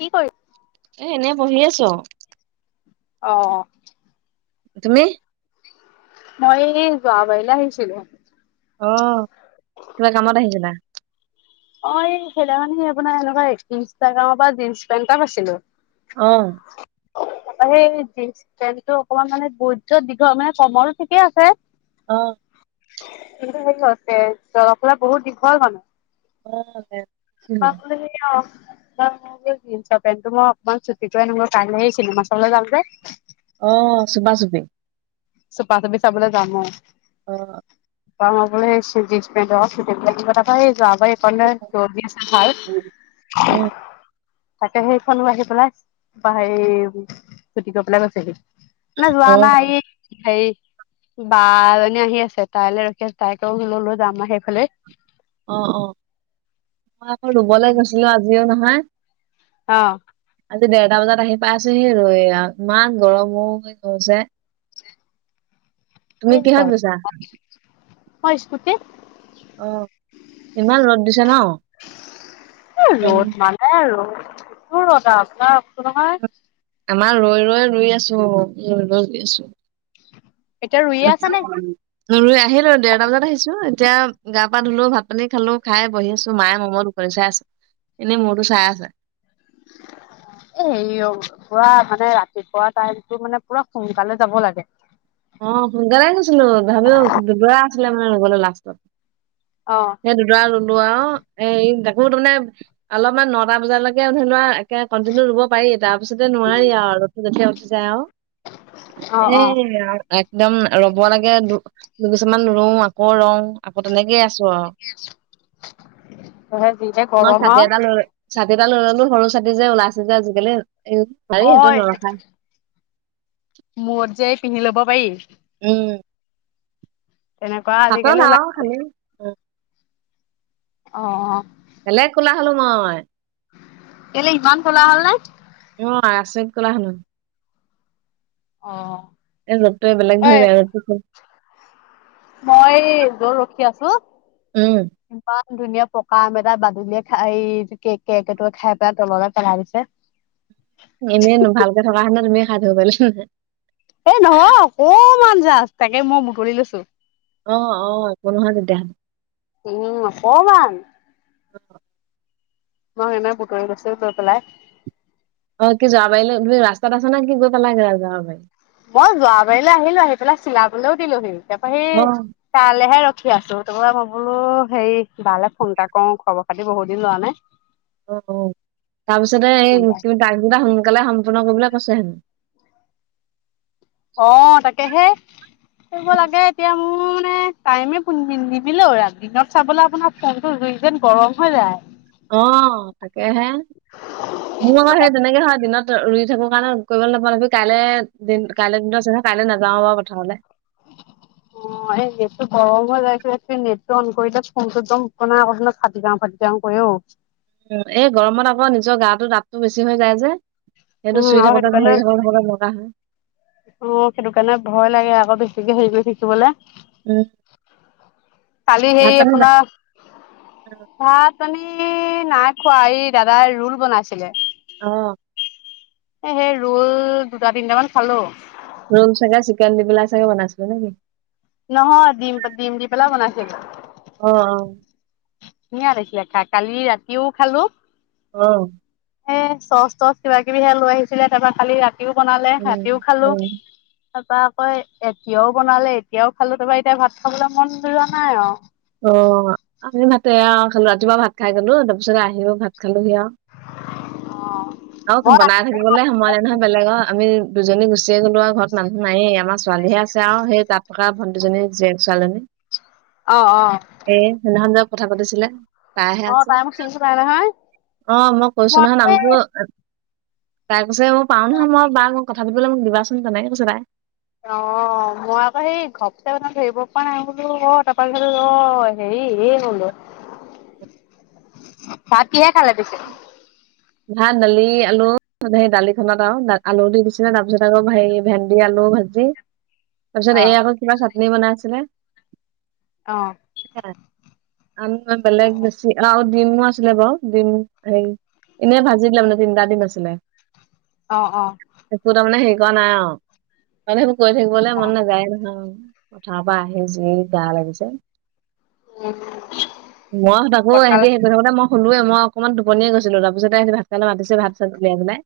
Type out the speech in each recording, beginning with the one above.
কি কৰি এ এনে বহি আছো। অ অ' তুমি? মই যোৱা বাৰিলে আহিছিলো। আহ কিবা কামত আহিছিলা? অ এই খেইদখানি আপোনাৰ এনেকুৱা ইনষ্টাগ্ৰামৰ পৰা জীনচ পেন্ট এটা পাইছিলো। আহ তাপা সেই পেন্টটো অকমান মানে বৈধ দীঘ, মানে কমৰটো ঠিকেই আছে আহ' সন্তটো হেৰিছে জললা বহুত দীঘল মানুহ অ [inaudible] জৰ পেন্টটো মই অকমান ছুটিটোৱে নল কাইলৈ সেই চিনেমা চাবলৈ যাম যে অ', চুপা চুপি চ পাছপি চাবলৈ যামো অ জন্ পেণ্ট কিবা এটা আহছে যাবা এইকানে জলি আছে হয় উম তাকে সেইখনো আহি পেলাই হেৰি ছুটি কৰি পেলাই গৈছেহি মানে যোৱা অ নাই এই হেই বা জনী আহি আছে তাইলৈ ৰখি তাইক লল লৈ যাম আৰু সেইফালে অ অ মই ৰুবলৈ গৈছিলো আজিও নহয়। অ আজি দেৰটা বজাত আহি পাই আছোহিহে ৰৈ আৰু ইমান গৰমো হৈ গৈছে তুমি কিহত গৈছা অ ইছকুটিত অ ইমান ৰদ দিছে ন একদম ৰ'দ মানে আৰু তোৰ ৰদাওক আপোনাক কৈছোঁ নহয়। আমাৰ ৰৈ ৰৈ ৰুই আছো ৰৈ ৰৈ ৰৈ আছো [inaudible] আছা নে ৰুই আহিলো দেৰটা বজাত আহিছো এতিয়া গা পা ধুলো ভাত পানী খালো খাই বহি আছো মায়ে মমৰ ওকনি চাই আছো। এনেই মোৰটো চায় আছে এ হেৰি পুৰা মানে ৰাতিপুৱা টাইমতটো মানে পুৰা সোনকালে যাব লাগে অ সোনকাই গৈছিলো ভাবিও দুদুবা আছিলে মানে ৰুবলে লাষ্টত অ সেই দুডৰা লো আৰু এ [unintelligible] বুত মানে অলপমান নটা বজালৈকে ধৰি লোৱা কণ্টিনিউ ৰুব পাৰি তাৰপিছতে নোৱাৰি আৰু ৰ'দটো যেতিয়া উঠি যায় আৰু অ অ এ একদম ৰব লাগে দু দুগোচামান ৰওঁ আকৌ ৰওঁ আকৌ তেনেকেই আছো- অ সেয়েহে যিহে তোমাৰ গৰম চাটি আৰু এটা লৈ লৈ ছাতি এটা লৈ ললো সৰু ছাতি যে ওলাইছে যে আজিকালি হাৰি অ সেইটো নৰখাই মূৰত যে পিন্ধি লব পাৰি উম তেনেকুৱা তাতৰ আজিকালি নাও ওলাইছে খালি অ বেলেগ কোলা হলো মই কেলে ইমান কোলা হল নে অ আছৰিত কলা হলো অ এ ৰ'দটোৱে বেলেগ ঐ ধৰিলে ৰ'দটো মই গলো আছো উম। ইমান ধুনীয়া পকা আম এটা বাদুলিয়ে খাই এই কেৰ কেৰ্কেটুৱা খাই পেলাই তললে পেলাই দিছে এনেইনো ভালকে থকা কাৰণে তুমি খাই থব পাৰিলা নে এ নহয় অকমান জাজ তাকে মই বুতলি লৈছো অ অ একো নহয় তেতিয়াহ'লে উ অকমান মই সে নাই বুতৰি গৈছো গৈ পেলাই অ কি যোৱা বাৰিলে তুমি ৰাস্তাত আছা নে কি গৈ পালা গে ৰাইজৰ বাৰি মই যোৱাবাৰিললৈ আহিলো আহি পেলাই চিলাবলৈও দিলোহি তাপা সৈই অ তালেহে ৰখি আছো তাপা মই বোলো হেৰি বালে ফোন এটা কৰওঁ খবৰ খাতি বহুত দিন লোৱা নাই অ তাৰ পিছতে ডাগ শুনো সোনকালে সম্পূৰ্ণ কৰিবলৈ কৈছে হেনো অ তাকেহে কৰিব লাগে এতিয়া মোৰ মানে [inaudible] টাইমে নিমিলে ৰাতি দিনত চাবলে আপোনাৰ ফোনটো জুই যেন গৰম হৈ যায় অ তাকেহে মোৰ আকৌ সেই তেনেকে হয় দিনত ৰুই থাকিব কাৰণে কৰিবলৈ নাপালি কাইলৈ দিন কাইলৈ দিন কাইলৈ নাযাওঁ বাৰু পথাৰলে [inaudible] অ এই নেট টো গৰম হৈ যাইছিল এক নেটটো অন কৰিলে ফোনটো অকনা কৈছো নহয় ফাটি যাওঁ ফাটি যাওঁ কৰে অ উ এই গৰমত আকৌ নিজৰ গাটো তাপটো বেছি হৈ যায় যে সেইটো উম চুই আৰু থাকোতে সেইটো ধৰি কাৰণে অ থাকোতে থাকোতে লগা হয় সেইটো কাৰণে ভয় লাগে আক বেছিকে হেৰি কৰি থাকিবলে উম কালি ভাত সেই পানী আপোনাৰ ভাত পানী নী নাই খোৱা এই দাদাই ৰোল বনাইছিলে অ সেই ৰল দুটা তিনিটামান খালো ৰোল চাগে চিকেন দি পেলায় চাগে বনাইছিলে নে কি নহয় দিম দিম দি পেলাই বনাইছিলে অ অ ধুনিয়া লাগিছিলে খাই কালি ৰাতিও খালো অহ এ চচ তচ কিবা কিবিহে লৈ আহিছিলে তাৰপৰা খালি ৰাতিও বনালে উম, ৰাতিও খালো উম, তা পা আকৌ এতিয়াও বনালে এতিয়াও খালো তা পা এতিয়া ভাত খাবলৈ মন যোৱা নাই আও অ আমি ভাতে আও খালো ৰাতিপুৱা ভাত খাই গলো তাৰপিছতে আহিও ভাত খালোহি আও অ' আও মই বনাই ৰাতিপুৱা থাকিবলে ভাত সময় নাই নহয় বেলেগৰ আমি দুজনী গুচিয়ে গ'লো আও ঘৰত মানুহ নায়েই আমাৰ ছোৱালীহে আছে আও সেই তাত থকা ভণ্ট দুজনী জীয়েক ছোৱালীজনী অ অ এ সেইদিনাখন যে কথা পাতিছিলে তাই হে অ' আছে তাই মোক চিনি পাই নহয়। অ মই কৈছো নহয় নামটো তাই কৈছে মই পাওঁ নহয় মই বা ম‌ই কথা পাতিবলৈ মোক দিবাচোন তেনেকে কৈছে তাই অ অ মই আকৌ সেই ঘপকে মানে ধৰিব পৰা নাই বোলো অ তা পা অ হেৰি এই বোলো [inaudible] ভাত কিহে খালে পিছে ভাত দালি আলু হে দালিখনত আৰু আলু দি দিছিলে তা পিছত আৰু হেৰি ভেন্দি আলু লু ভাজি তা পিছত অ' এই আকৌ কিবা চাটনি বনাই আছিলে অ আনোতে বেলেগ বেছি আৰু ডিমো আছিলে বাৰু ডিম হেই এনেই ভাজি দিলে মানে তিনটা দিম আছিলে অ' অ' একো তা মানে হেই পোৱা নাই আও মানে সেইবোৰ কৈ থাকিবলৈ মন নাযায় নহয় আও পথাৰৰ পৰা আহি যি বেয়া লাগিছে উম, মই তাকো পথাৰ হেতি কৰি থাকোতে মই শুলোৱে মই অকণমান টোপনিয়ে গৈছিলো তাপিছতে ভাত খাবলে মাতিছে ভাত চাত উলিয়াই কিনে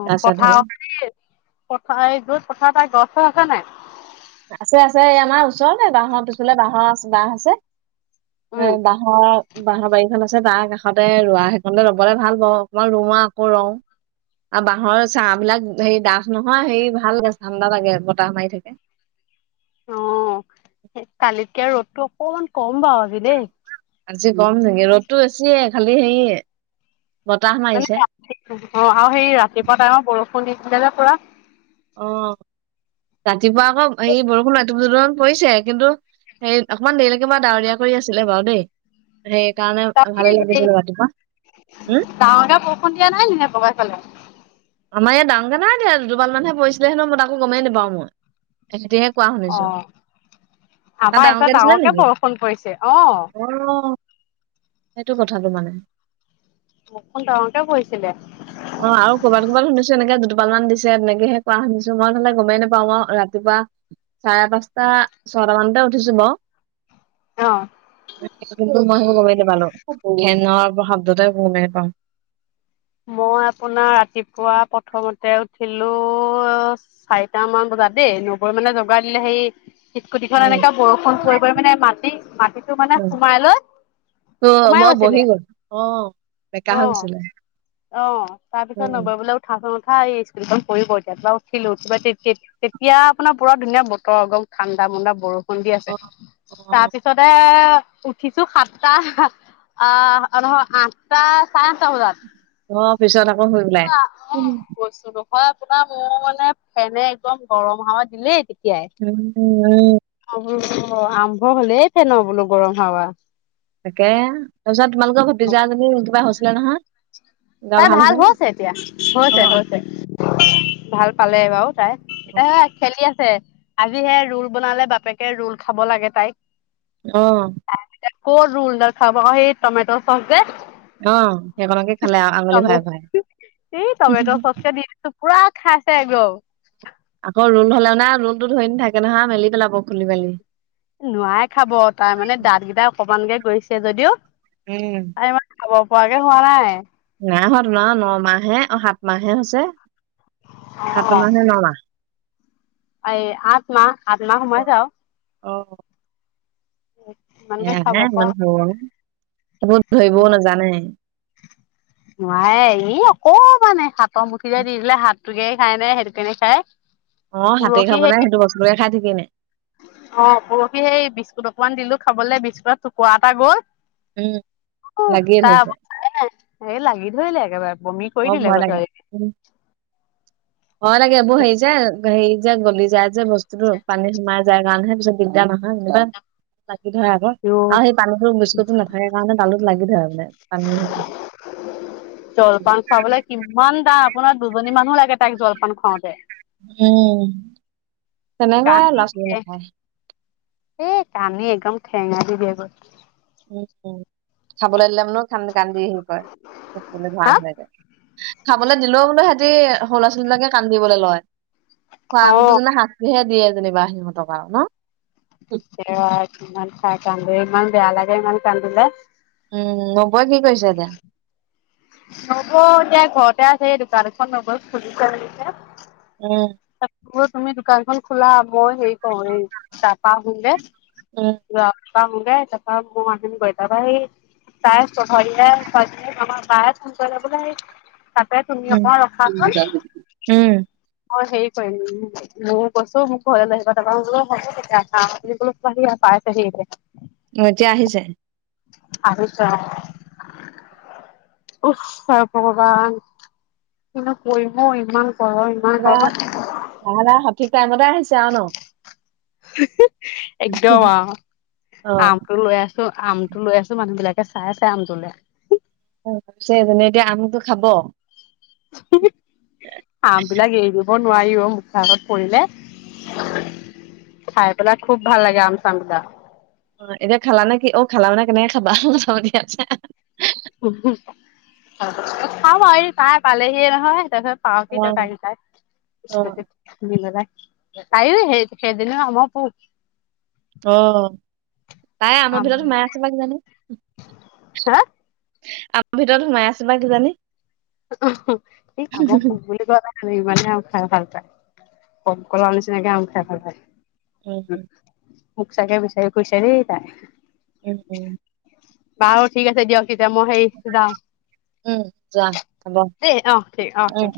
অ পথাৰ পথাৰ এই যত পথাৰ তাৰ গছ চছ আছে নাই আছে আছে এই আমাৰ ওচৰতে বাঁহৰ পিছফালে বাঁহৰ বাঁহ আছে এ উম। বাঁহৰ বাঁহ বাৰিখন আছে ছে তাৰ কাষতে ৰোৱা সেইখনলে লবলে ভাল পাও অকমান ৰুও আও আকৌ ৰও। আৰু বাঁহৰ চাহ বিলাক হেৰি ডাঠ নহয় হেৰি ভাল লাগে ঠাণ্ডা লাগে বতাহ মাৰি থাকে। [inaudible] অ সে কালিতকে ৰ'দটো অকমান কম বাও আজি দেই। আজি কম নেকি ৰ'দতটো বেছিয়ে খালি হেয়ে মানে অ আৰু সেই ৰাতিপুৱা টাইমত বৰষুণ দিছিলে যে পুৰা অ ৰাতিপুৱা আকৌ এইে বৰষুণ এটোপ দুটোপ মান পৰিছে কিন্তু হে অকমান দেৰিলৈকে বাৰ ডাৱৰীয়া কৰি আছিলে বাৰু দেই সেইকাৰণে ভালে লাগিছিল ৰাতিপুৱা উম, ডাঙকে বৰষুণ দিয়া নাই নে বগাই ফালে আমাৰ ইয়াত ডাঙৰ কে নাই দিয়া দুটুপাল মানেহে পৰিছিলে মই তাকো গমেেই নাপাওঁ মই সিহঁতিয়ে কোৱা অ শুনিছোঁ তাত আমাৰ এইফালে ডাঙৰকে দিছিলা নেকি বৰষুণ পৰিছে অ অ সেইটো কথাটো মানে বৰষুণ ডাঙৰকে পৰিছিলে অ আৰু কবাত ক'বাত শুনিছো এনেকে দু কপালমান দিছে তেনেকেহে কোৱা শুনিছোঁ মই তহলে গমেই নাপাওঁ আৰু ৰাতিপুৱা চাৰে পাঁচটা ছয়টা মানতে উঠিছোঁ বাৰু অ ম কমাই পালোঁ ফেনৰ শব্দটাই ব পাওঁ। মই আপোনাৰ ৰাতিপুৱা প্ৰথমতে উঠিলো চাৰিটা মান বজাত য দেই নবৈ মানে যোগাৰ দিলে সেই স্কুটিখন উম এনেকাে বৰষুণ পৰি পৰি মানে মাটি মাটিতটো মানে সোমাই লৈ উ সোমাই মই গৈছিলে বহি গলোঁ অ বেকা হৈ অ গৈছিলে। অ তাৰ পিছত উম নবৈ বোলে উঠা ক এই স্কুটিখন পৰিব এতিয়া উঠিলোঁ তেতিয়া আপোনাৰ পুৰা ধুনীয়া বতৰ ঠন্দা মন্দা বৰষুণ দি অ আছে অ তাৰপিছতে উঠিছোঁ সাতটা আহ নহয় আঠটা চাৰে আঠটা বজাত অ পিছত অ কোহ অ কৈছোঁ ৰ আপোনাৰ মোৰ মানে ফেনে একদম গৰম হাৱা দিলেই। উম উ উ আৰম্ভ হলেই ফেন বোলো গৰম হাৱা তাকে তাৰপিছত তোমালোকৰ ভতিজা জনী কিবা হৈছিলে নহয় তাই ভাল হৈছে এতিয়া অ হৈছে হৈছে ভাল পালে বাৰু চাই হে খেলি আছে আজিহে ৰোল বনালে বাপেকে ৰোল খাব লাগে তাইক আহ এতিয়া ক'ত ৰোল দেখাব সেই টমেটৰ চচ অ সেইখনকে খালে আঙুলি ভৰাই উ ভৰাই টমেটো চচকে দিছোঁ পুৰা খাইছে একদম আকৌ ৰুন হ'লেও নে ৰুলটো ধৰি ন থাকে নহয় মেলি পেলাব খুলি মেলি নোৱাই খাব তাৰ মানে দাঁত কেইটাই অকমানকে গইছে যদিও উম পোৱাকে হোৱা নাই নাহত ন ন মাহ হে অ সাত মাহে হৈছে সাত অ মাহে নমাহ এই আঠ মাহ আঠ মাহ সোমাইছে আও অ উ [inaudible] সেয়া হে ইমান ৰ'দ সেইবোৰ ধৰিবও নাজানে নোৱাৰে এই অকমানে হাতৰ মুঠিৰোই দি দিলে হাত তে খাই নাই সেইটো কেনে খাই অ হাতেই পৰহি খাব সেই নাই সেইটো বস্তুকে খাই থাকি নাই অ পৰহি সেই বিস্কুট অকমান দিলোঁ খাবলৈ বিস্কুটৰ টুকুৰা এটা গ'ল উম লাগি এ তাৰ ধৰিলে অৱস্থাই নাই এই লাগি ধৰিলে একেবাৰে বমি কৰি দিলে ভয় গথা হয় লাগে এইবোৰ হেৰি যে হেৰি যে গলি যায় যে বস্তুতো পানী সোমাই যায় কাৰণেহে [unintelligible] লাগ ধৰে আকৌ আৰু সেই পানীতো বিস্কুটটো নাথাকে কাৰণে তালোত লাগি ধৰে মানে পানী সেই জলপান খাবলৈ কিমান দাম আপোনাৰ দুজনী মানুহ লাগে তাইক জলপান খুৱাওতে উম তেনেকৈ আৰু কান্দি ল'ৰা ছোৱালী দিয়ে নাখায় এ কান্দি একদম ঠেঙা দি দিয়েগৈ। উম উম খাব লাগিল কান্দি কান্দি হ হা ঘৰাে খাবলৈ দিলেও বোলে সৰু ল'ৰা ছোৱালীবিলাকে কান্দি বলে লয় খোৱা অ বস্তু যেনে শাস্তিহে দিয়ে যেনিবা সিহঁতক আও ন [unintelligible] ইমান বেয়া লাগে ইমান কান্দিলে উম নবৌৱে কি কৰিছে এতিয়া নবৌ এতিয়া ঘৰতে আছে এই দোকান এখন লগ খুলিছে মেলিছে উম, ত তুমি দোকানখন খোলা বৌৱে হেৰি কৰ এই তাপা আহো গৈ উম, যোৱা পা আহোংগে তাপা মই আহিমগৈ তাপা সেই [unintelligible] তাতে তুমি উম, অকমান ৰখাচোন উম, মই হেৰি কৰিম ময়ো কৈছো মোক ঘৰলৈ লৈ আহিবা তাপা মই বোলো এ হ'ব তেতিয়া [unintelligible] পাই চে সি এতিয়া এতিয়া আহিছে আহিছে অ ওহ ভগৱান কিনো কৰিম ইমান গৰম ইমান গৰমত ঠিক টাইমতে আহিছে আৰু ন হি হে একদম আৰু অ' আমটো লৈ আছো আমটো লৈ আছো মানুহ বিলাক চাই আছে আম তোলে অ ছে এজনীয়ে এতিয়া আমটো খাব আম বিলাক এইৰি ব নোৱাৰি অ মুখ আগত পৰিলে। খাই পেলাই খুব ভাল লাগে আম চাম বিলাক। অ এতিয়া খালা নেকি অ খালা মানে কেনেকে খাবা নিয় আ। খাব হৰি তাই পালেহিয়ে নহয় তত। অ' অ' [unintelligible] তাই হেই [unintelligible] অহ তাই আমাৰ আম ভিতৰত সোমাই আছে বা কিজানি। হা আমাৰ ভিতৰত সোমাই আছে বা কিজানি উমহু আম পোক বুলি কয় ইমানে আম খাই ভাল পায় পগলা নিচিনা আম খাই ভাল পাই। উম হম সচাকে বিচাৰি ফুৰিছে দেই তাই উহ বাৰ ঠিক আছে দিয়ক তেতিয়া মই সেই যাওঁ এ অহ অহ